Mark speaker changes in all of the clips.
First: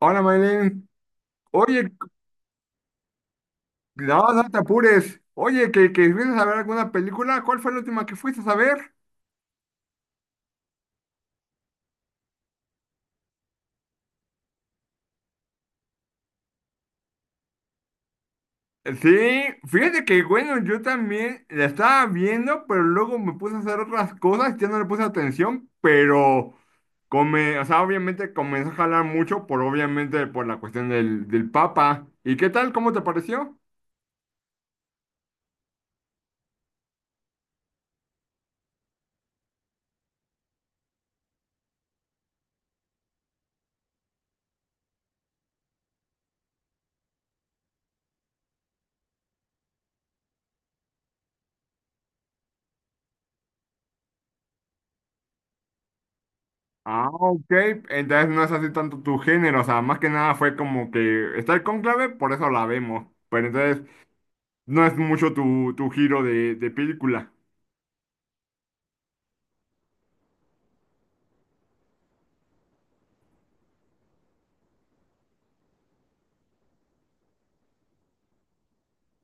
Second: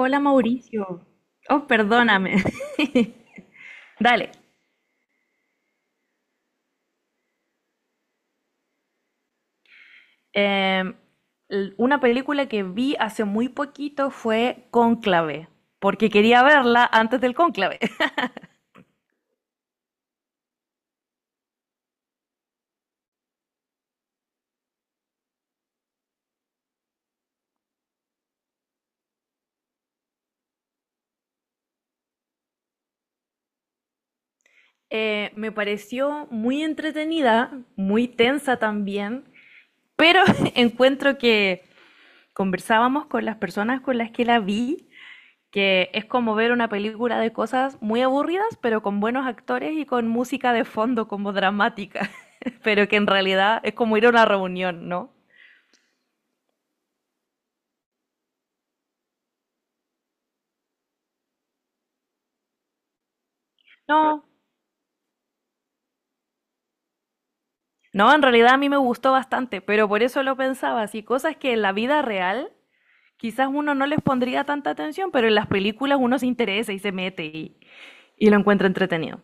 Speaker 1: Hola, Maylene.
Speaker 2: Mauricio. Oh,
Speaker 1: Oye,
Speaker 2: perdóname. Dale.
Speaker 1: no, no te apures. Oye, ¿que fuiste a ver alguna película? ¿Cuál fue la última que fuiste a ver?
Speaker 2: Em, una película que vi hace muy poquito fue Cónclave, porque quería verla antes del cónclave.
Speaker 1: Sí, fíjate que bueno, yo también la estaba viendo, pero luego me puse a hacer otras cosas, ya no le puse atención, pero come, o sea, obviamente comenzó a jalar mucho por obviamente por la cuestión del Papa. ¿Y qué tal? ¿Cómo te pareció?
Speaker 2: Me pareció muy entretenida, muy tensa también, pero encuentro que conversábamos con las personas con las que la vi, que es como ver una película de cosas muy aburridas, pero con buenos actores y con música de fondo como dramática, pero que en realidad es como ir a una reunión, ¿no?
Speaker 1: Ah, ok, entonces no es así tanto tu género, o sea, más que nada fue como que está el cónclave, por eso la vemos. Pero entonces,
Speaker 2: No,
Speaker 1: no es mucho tu giro de película.
Speaker 2: no, en realidad a mí me gustó bastante, pero por eso lo pensaba, así cosas que en la vida real quizás uno no les pondría tanta atención, pero en las películas uno se interesa y se mete y lo encuentra entretenido.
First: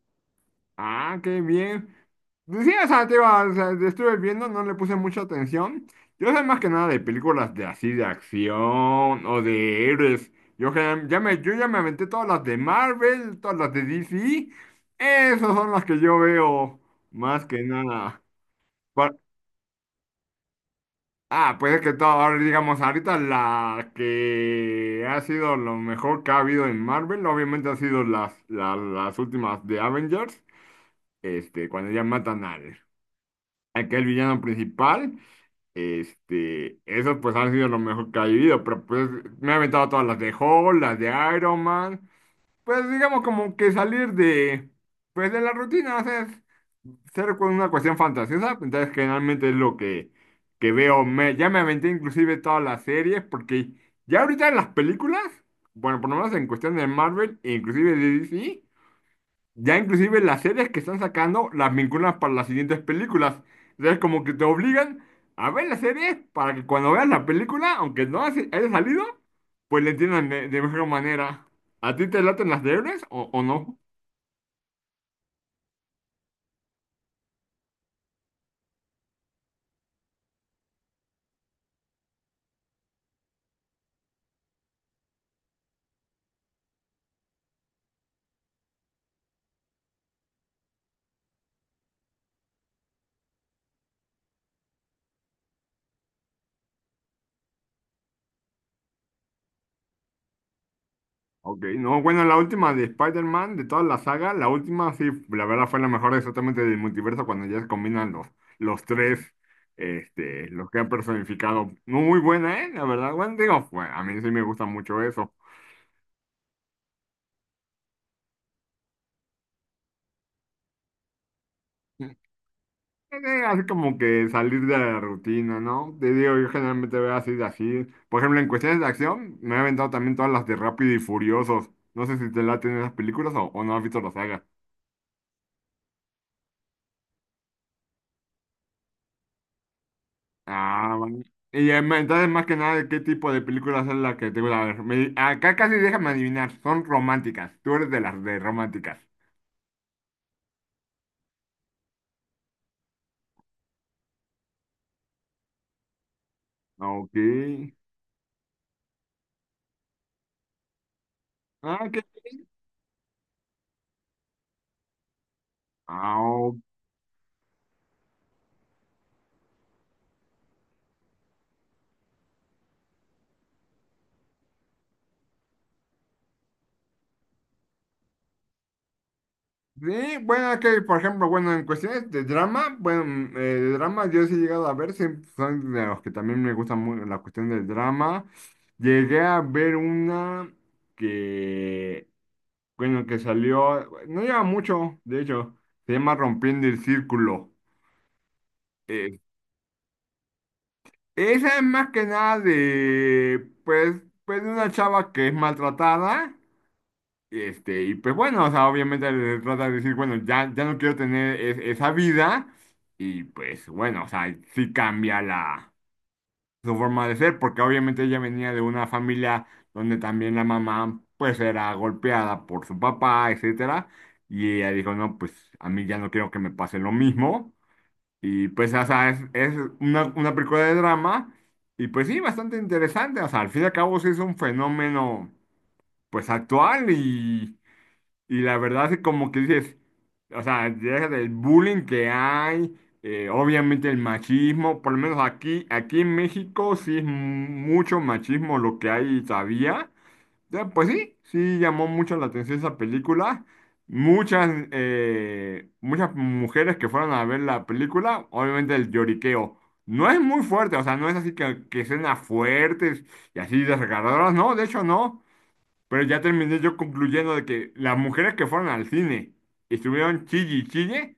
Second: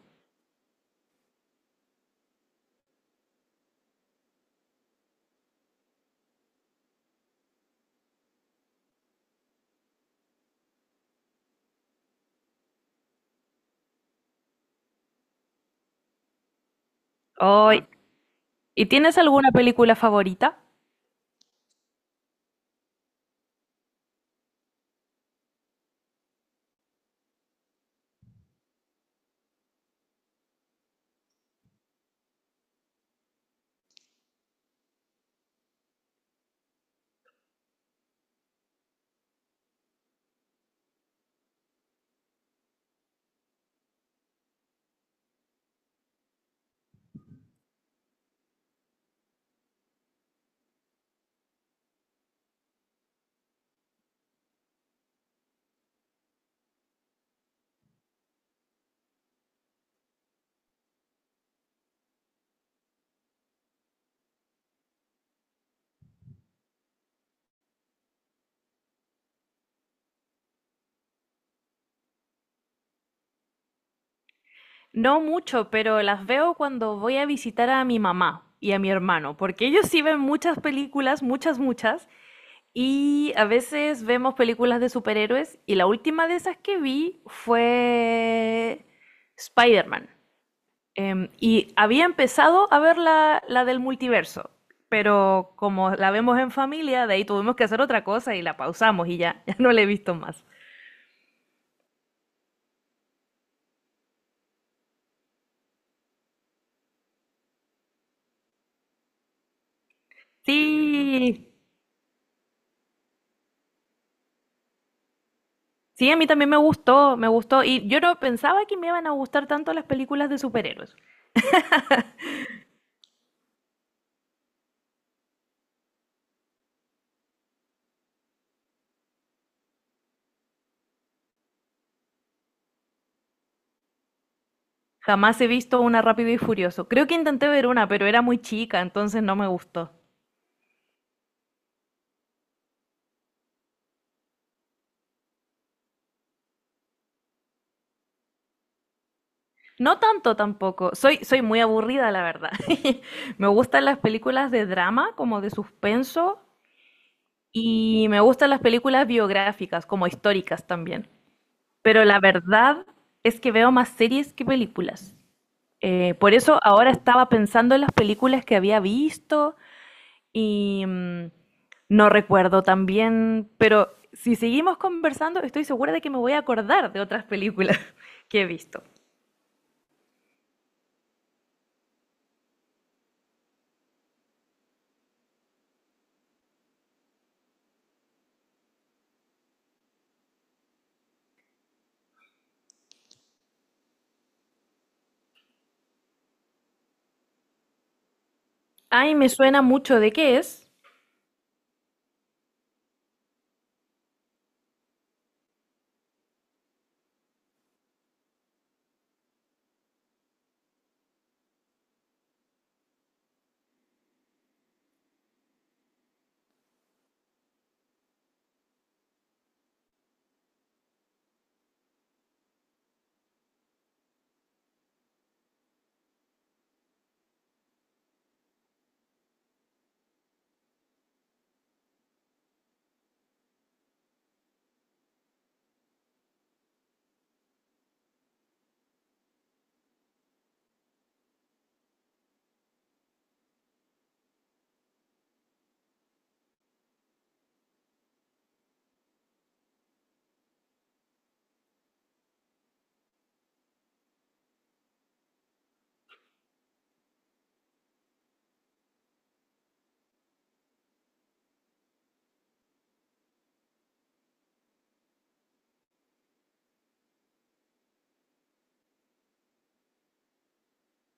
Speaker 1: Ah, qué bien. Pues sí, o sea, te iba, o sea, estuve viendo, no le puse mucha atención. Yo sé más que nada de películas de así, de acción o de héroes. Yo ya me aventé todas las de Marvel, todas las de DC. Esas son las que yo veo más que
Speaker 2: Hoy,
Speaker 1: nada.
Speaker 2: ¿y tienes alguna película favorita?
Speaker 1: Ah, pues es que todo, ahora digamos, ahorita la que ha sido lo mejor que ha habido en Marvel, obviamente ha sido las últimas de Avengers, cuando ya matan aquel villano principal, esos pues han sido lo mejor que ha habido, pero pues me he aventado todas las de Hulk, las de Iron Man, pues digamos como que salir pues de la rutina, ser con una cuestión fantasiosa, entonces generalmente es lo que veo. Ya me aventé inclusive todas las series, porque ya ahorita en las películas, bueno, por lo menos en cuestión de Marvel e inclusive de DC, ya inclusive las series que están sacando las vinculan para las siguientes películas. Entonces como que te obligan a ver las series para que cuando veas la película, aunque no haya salido, pues le entiendan de mejor manera. ¿A ti te laten las de héroes o no?
Speaker 2: No mucho, pero las veo cuando voy a visitar a mi mamá y a mi hermano, porque ellos sí ven muchas películas, muchas, muchas, y a veces vemos películas de superhéroes, y la última de esas que vi fue Spider-Man. Y había empezado a ver la del multiverso, pero como la vemos en familia, de ahí tuvimos que hacer otra cosa y la pausamos y ya, ya no la he visto más.
Speaker 1: Ok, no, bueno, la última de Spider-Man, de toda la saga, la última sí, la verdad fue la mejor exactamente del multiverso cuando ya se combinan los tres, los que han
Speaker 2: Sí,
Speaker 1: personificado. No, muy buena, ¿eh? La verdad, bueno, digo, a mí sí me gusta mucho eso.
Speaker 2: sí, a mí también me gustó, me gustó. Y yo no pensaba que me iban a gustar tanto las películas de superhéroes.
Speaker 1: Eh, Así como que salir de la rutina, ¿no? Te digo, yo generalmente veo así de así. Por ejemplo, en cuestiones de acción, me he aventado también todas las de Rápido y Furiosos. No sé si te laten esas películas o no has visto la saga.
Speaker 2: Jamás he visto una Rápido y Furioso. Creo que intenté ver una, pero era muy chica, entonces no me gustó.
Speaker 1: Ah, bueno. Y entonces, más que nada, ¿qué tipo de películas es la que te gusta ver? Acá casi déjame adivinar, son románticas. Tú eres de las de románticas.
Speaker 2: No tanto tampoco. Soy muy aburrida, la verdad. Me gustan las películas de drama, como de suspenso,
Speaker 1: Ah, ok.
Speaker 2: y me gustan las películas biográficas, como históricas también.
Speaker 1: Ah,
Speaker 2: Pero la
Speaker 1: ok.
Speaker 2: verdad es que veo más series que películas.
Speaker 1: Ah,
Speaker 2: Por
Speaker 1: ok.
Speaker 2: eso ahora estaba pensando en las películas que había visto. Y no recuerdo también, pero si seguimos conversando, estoy segura de que me voy a acordar de otras películas que he visto.
Speaker 1: Sí, bueno, es que, por ejemplo, bueno, en cuestiones de drama, bueno, de drama yo sí he llegado a ver, sí, son de los que también me gusta muy la cuestión del drama. Llegué a ver una que, bueno, que salió, no lleva mucho, de hecho, se llama Rompiendo el Círculo.
Speaker 2: Ay,
Speaker 1: Eh,
Speaker 2: me suena mucho de qué es.
Speaker 1: Esa es más que nada de, pues, pues de una chava que es maltratada, y pues bueno, o sea, obviamente le trata de decir, bueno, ya, ya no quiero tener esa vida, y pues bueno, o sea, sí cambia su forma de ser, porque obviamente ella venía de una familia donde también la mamá, pues, era golpeada por su papá, etcétera, y ella dijo, no, pues, a mí ya no quiero que me pase lo mismo, y pues, o sea, es una película de drama y pues sí, bastante interesante. O sea, al fin y al cabo sí es un fenómeno pues actual y la verdad es como que dices, o sea, deja del bullying que hay, obviamente el machismo, por lo menos aquí en México sí es mucho machismo lo que hay todavía. Pues sí, sí llamó mucho la atención esa película. Muchas mujeres que fueron a ver la película, obviamente el lloriqueo. No es muy fuerte, o sea, no es así que escenas fuertes y así desgarradoras, no, de hecho no. Pero ya terminé yo concluyendo de que las mujeres que fueron al cine y estuvieron chille y chille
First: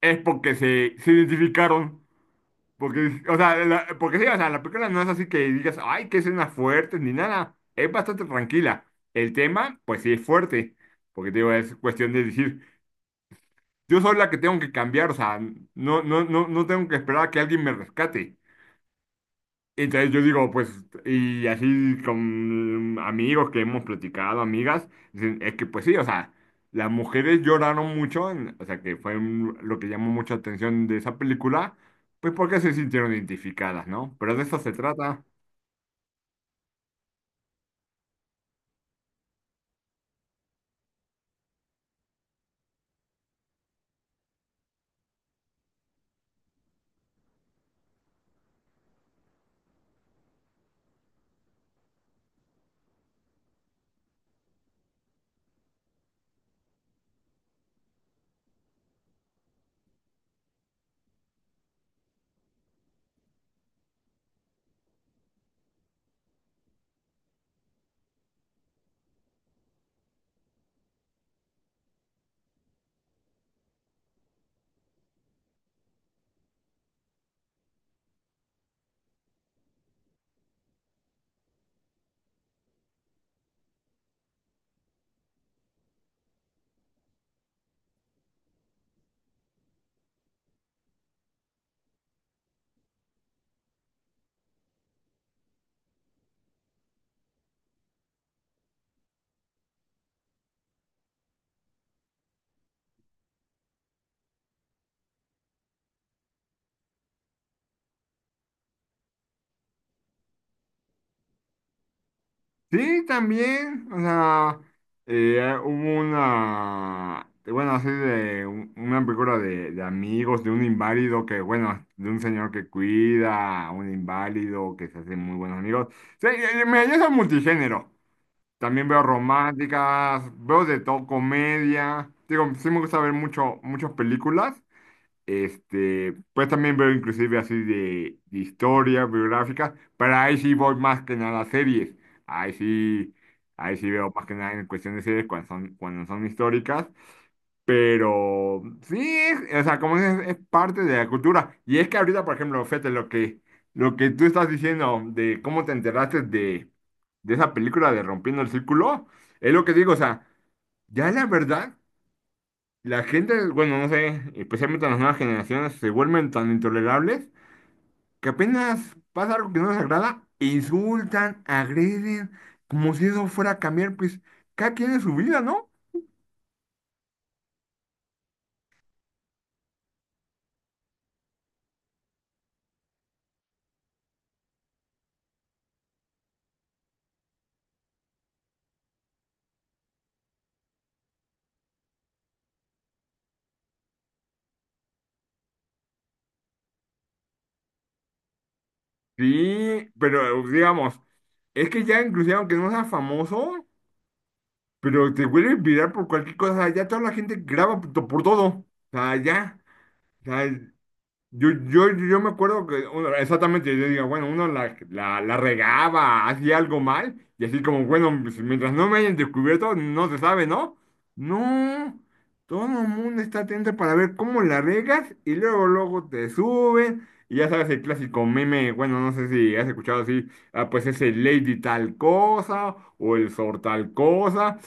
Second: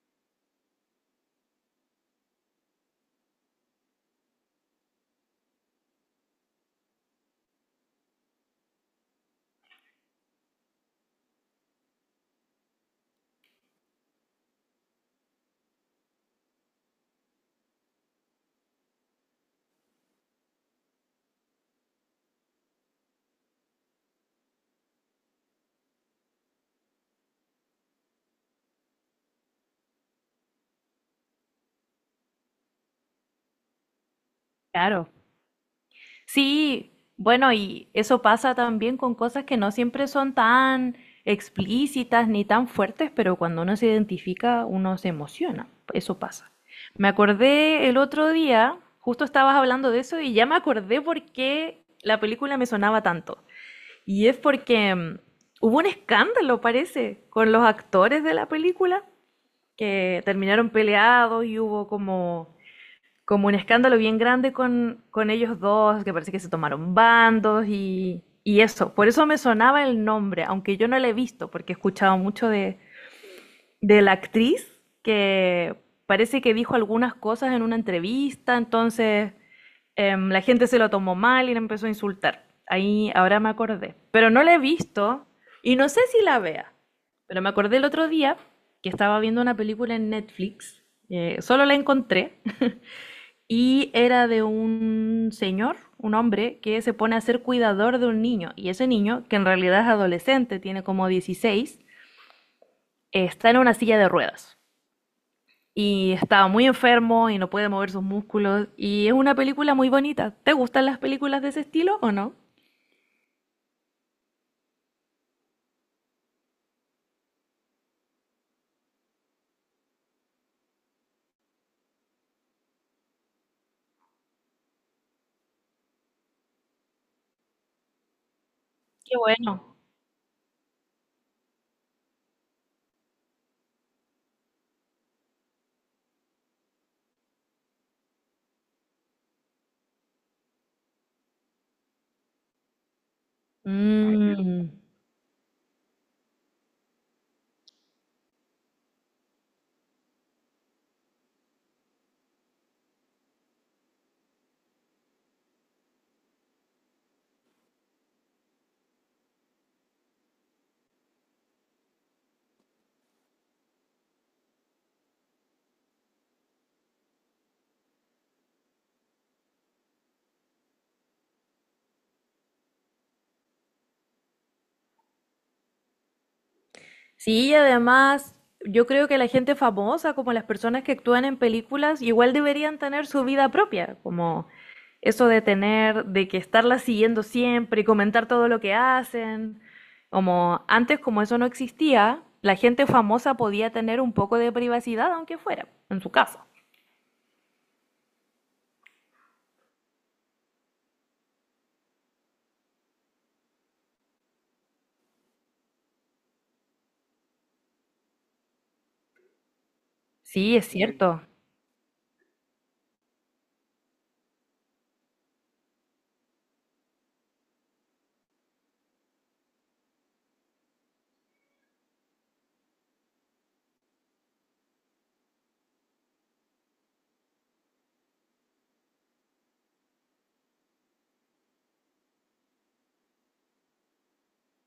Speaker 1: es porque se identificaron. Porque, o sea, porque sí, o sea, la película no es así que digas, ay, que escena fuerte, ni nada. Es bastante tranquila. El tema, pues sí es fuerte. Porque te digo, es cuestión de decir, yo soy la que tengo que cambiar, o sea, no, no, no, no tengo que esperar a que alguien me rescate. Entonces yo digo, pues, y así con amigos que hemos platicado, amigas, dicen, es que pues sí, o sea, las mujeres lloraron mucho, o sea, que lo que llamó mucha atención de esa película, pues porque se sintieron identificadas, ¿no? Pero de eso se
Speaker 2: Claro.
Speaker 1: trata.
Speaker 2: Sí, bueno, y eso pasa también con cosas que no siempre son tan explícitas ni tan fuertes, pero cuando uno se identifica, uno se emociona. Eso pasa. Me acordé el otro día, justo estabas hablando de eso y ya me acordé por qué la película me sonaba tanto. Y es porque hubo un escándalo, parece, con los actores de la película, que terminaron peleados y hubo como, como un escándalo bien grande con ellos dos, que parece que se tomaron bandos y eso. Por eso me sonaba el nombre, aunque yo no la he visto, porque he escuchado mucho de la actriz que parece que dijo algunas cosas en una entrevista, entonces la gente se lo tomó mal y la empezó a insultar. Ahí, ahora me acordé. Pero no la he visto y no sé si la vea. Pero me acordé el otro día que estaba viendo una película en Netflix. Solo la encontré. Y era de un señor, un hombre, que se pone a ser cuidador de un niño. Y ese niño, que en realidad es adolescente, tiene como 16, está en una silla de ruedas. Y está muy enfermo y no puede mover sus músculos. Y es una película muy bonita. ¿Te gustan las películas de ese estilo o no?
Speaker 1: Sí, también, o sea, hubo una, bueno, así de una película de amigos, de un inválido que, bueno, de un señor que cuida a un inválido que se hace muy buenos amigos. Sí, mira, yo soy multigénero. También veo
Speaker 2: Qué bueno.
Speaker 1: románticas, veo de todo, comedia. Digo, sí me gusta ver mucho, muchas películas. Pues también veo inclusive así de historia, biográfica, pero ahí sí voy más que nada a series. Ahí sí, ahí sí veo más que nada en
Speaker 2: Mm.
Speaker 1: cuestión de series cuando son históricas. Pero sí, o sea, como dices, es parte de la cultura. Y es que ahorita, por ejemplo, fíjate lo que tú estás diciendo de cómo te enteraste de esa película de Rompiendo el Círculo, es lo que digo, o sea, ya la verdad. La gente, bueno, no sé, especialmente las nuevas generaciones, se vuelven tan intolerables que apenas pasa algo que no les agrada, insultan, agreden, como si eso fuera a cambiar, pues cada quien en su vida, ¿no?
Speaker 2: Sí, y además, yo creo que la gente famosa, como las personas que actúan en películas, igual deberían tener su vida propia, como eso de tener, de que estarla siguiendo siempre y comentar todo lo que hacen. Como antes, como eso no existía, la gente famosa podía tener un poco de privacidad, aunque fuera en su casa.
Speaker 1: Sí, pero digamos, es que ya inclusive aunque no seas famoso, pero te vuelves viral por cualquier cosa, ya toda la gente graba por todo, o sea, ya, o sea,
Speaker 2: Sí, es cierto.
Speaker 1: Yo me acuerdo que bueno, exactamente, yo digo, bueno, uno la regaba, hacía algo mal, y así como, bueno, pues, mientras no me hayan descubierto, no se sabe, ¿no? No, todo el mundo está atento para ver cómo la regas, y luego, luego te suben, y ya sabes el clásico meme, bueno, no sé si has escuchado así, ah, pues ese Lady tal cosa, o el Sor tal cosa,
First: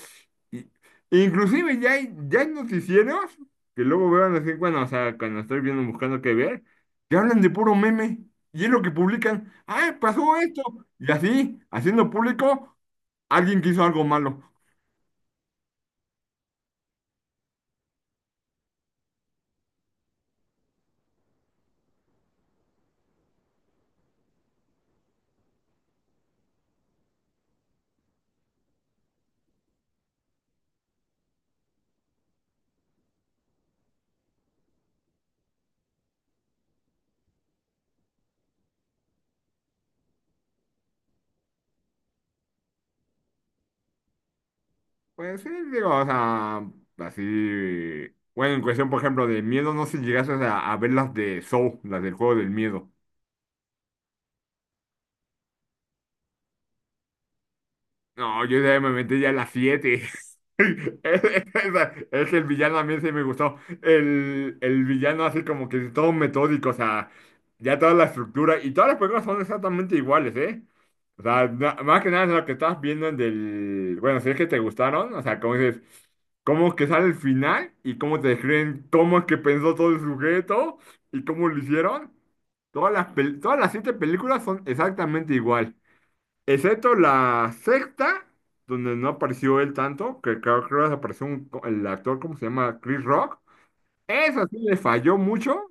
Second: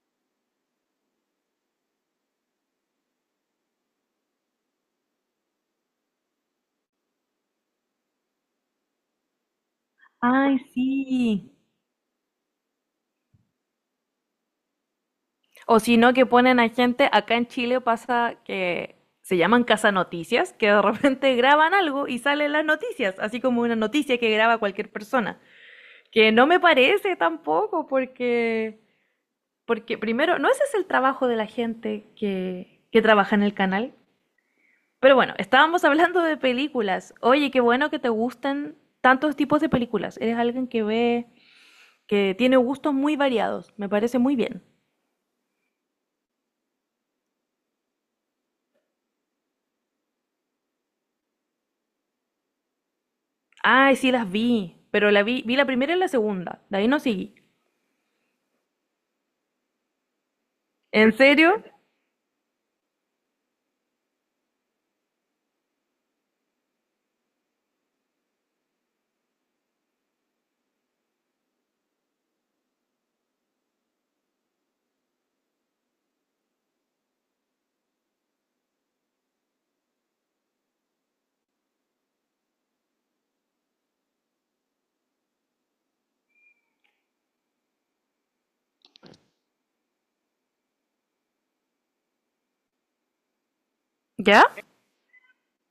Speaker 1: I- Inclusive ya hay noticieros que luego vean así bueno, o sea, cuando estoy viendo buscando qué ver, que hablan de puro meme y es lo que publican. ¡Ay, pasó
Speaker 2: Ay,
Speaker 1: esto! Y
Speaker 2: sí.
Speaker 1: así, haciendo público, alguien que hizo algo malo.
Speaker 2: O si no, que ponen a gente, acá en Chile pasa que se llaman Casa Noticias, que de repente graban algo y salen las noticias, así como una noticia que graba cualquier persona. Que no me parece tampoco, porque, porque primero, no ese es el trabajo de la gente que trabaja en el canal. Pero bueno, estábamos hablando de películas. Oye, qué bueno que te gusten tantos tipos de películas. Eres alguien que ve, que tiene gustos muy variados. Me parece muy bien.
Speaker 1: Pues sí, digo, o sea, así. Bueno, en cuestión, por ejemplo, de miedo, no sé si llegaste a ver las de Saw, las del juego del miedo.
Speaker 2: Ay, sí las vi, pero vi la primera y la segunda, de ahí no seguí.
Speaker 1: No, yo ya me metí ya a las 7
Speaker 2: ¿En serio?
Speaker 1: Es que el villano a mí sí me gustó. El villano así como que todo metódico, o sea, ya toda la estructura y todas las películas son exactamente iguales, ¿eh? O sea, más que nada es lo que estás viendo en del. Bueno, si es que te gustaron, o sea, como dices, cómo es que sale el final y cómo te describen cómo es que pensó todo el sujeto y cómo lo hicieron. Todas las siete películas son exactamente igual. Excepto la sexta, donde no apareció él tanto, que creo que apareció el actor, ¿cómo se llama? Chris Rock.
Speaker 2: ¿Ya?
Speaker 1: Esa sí le falló mucho.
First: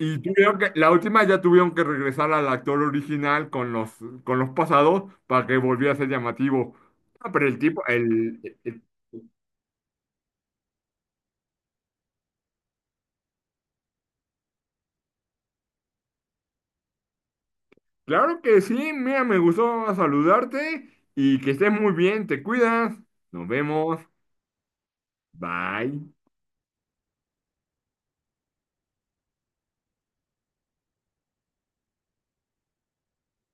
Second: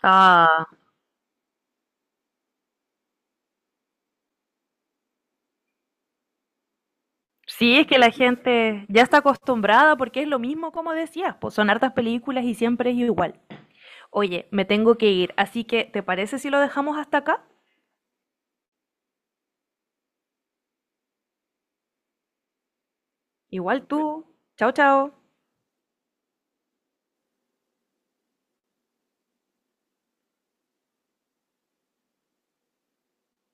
Speaker 1: Y tuvieron
Speaker 2: Ah,
Speaker 1: la última ya tuvieron que regresar al actor original con los pasados para que volviera a ser llamativo. Ah, pero el
Speaker 2: sí,
Speaker 1: tipo.
Speaker 2: es que la gente ya está acostumbrada porque es lo mismo como decías, pues son hartas películas y siempre es igual. Oye, me tengo que ir, así que ¿te parece si lo dejamos hasta acá?
Speaker 1: Claro que sí, mira, me gustó saludarte y que estés muy bien, te cuidas. Nos
Speaker 2: Igual
Speaker 1: vemos.
Speaker 2: tú. Chao, chao.
Speaker 1: Bye.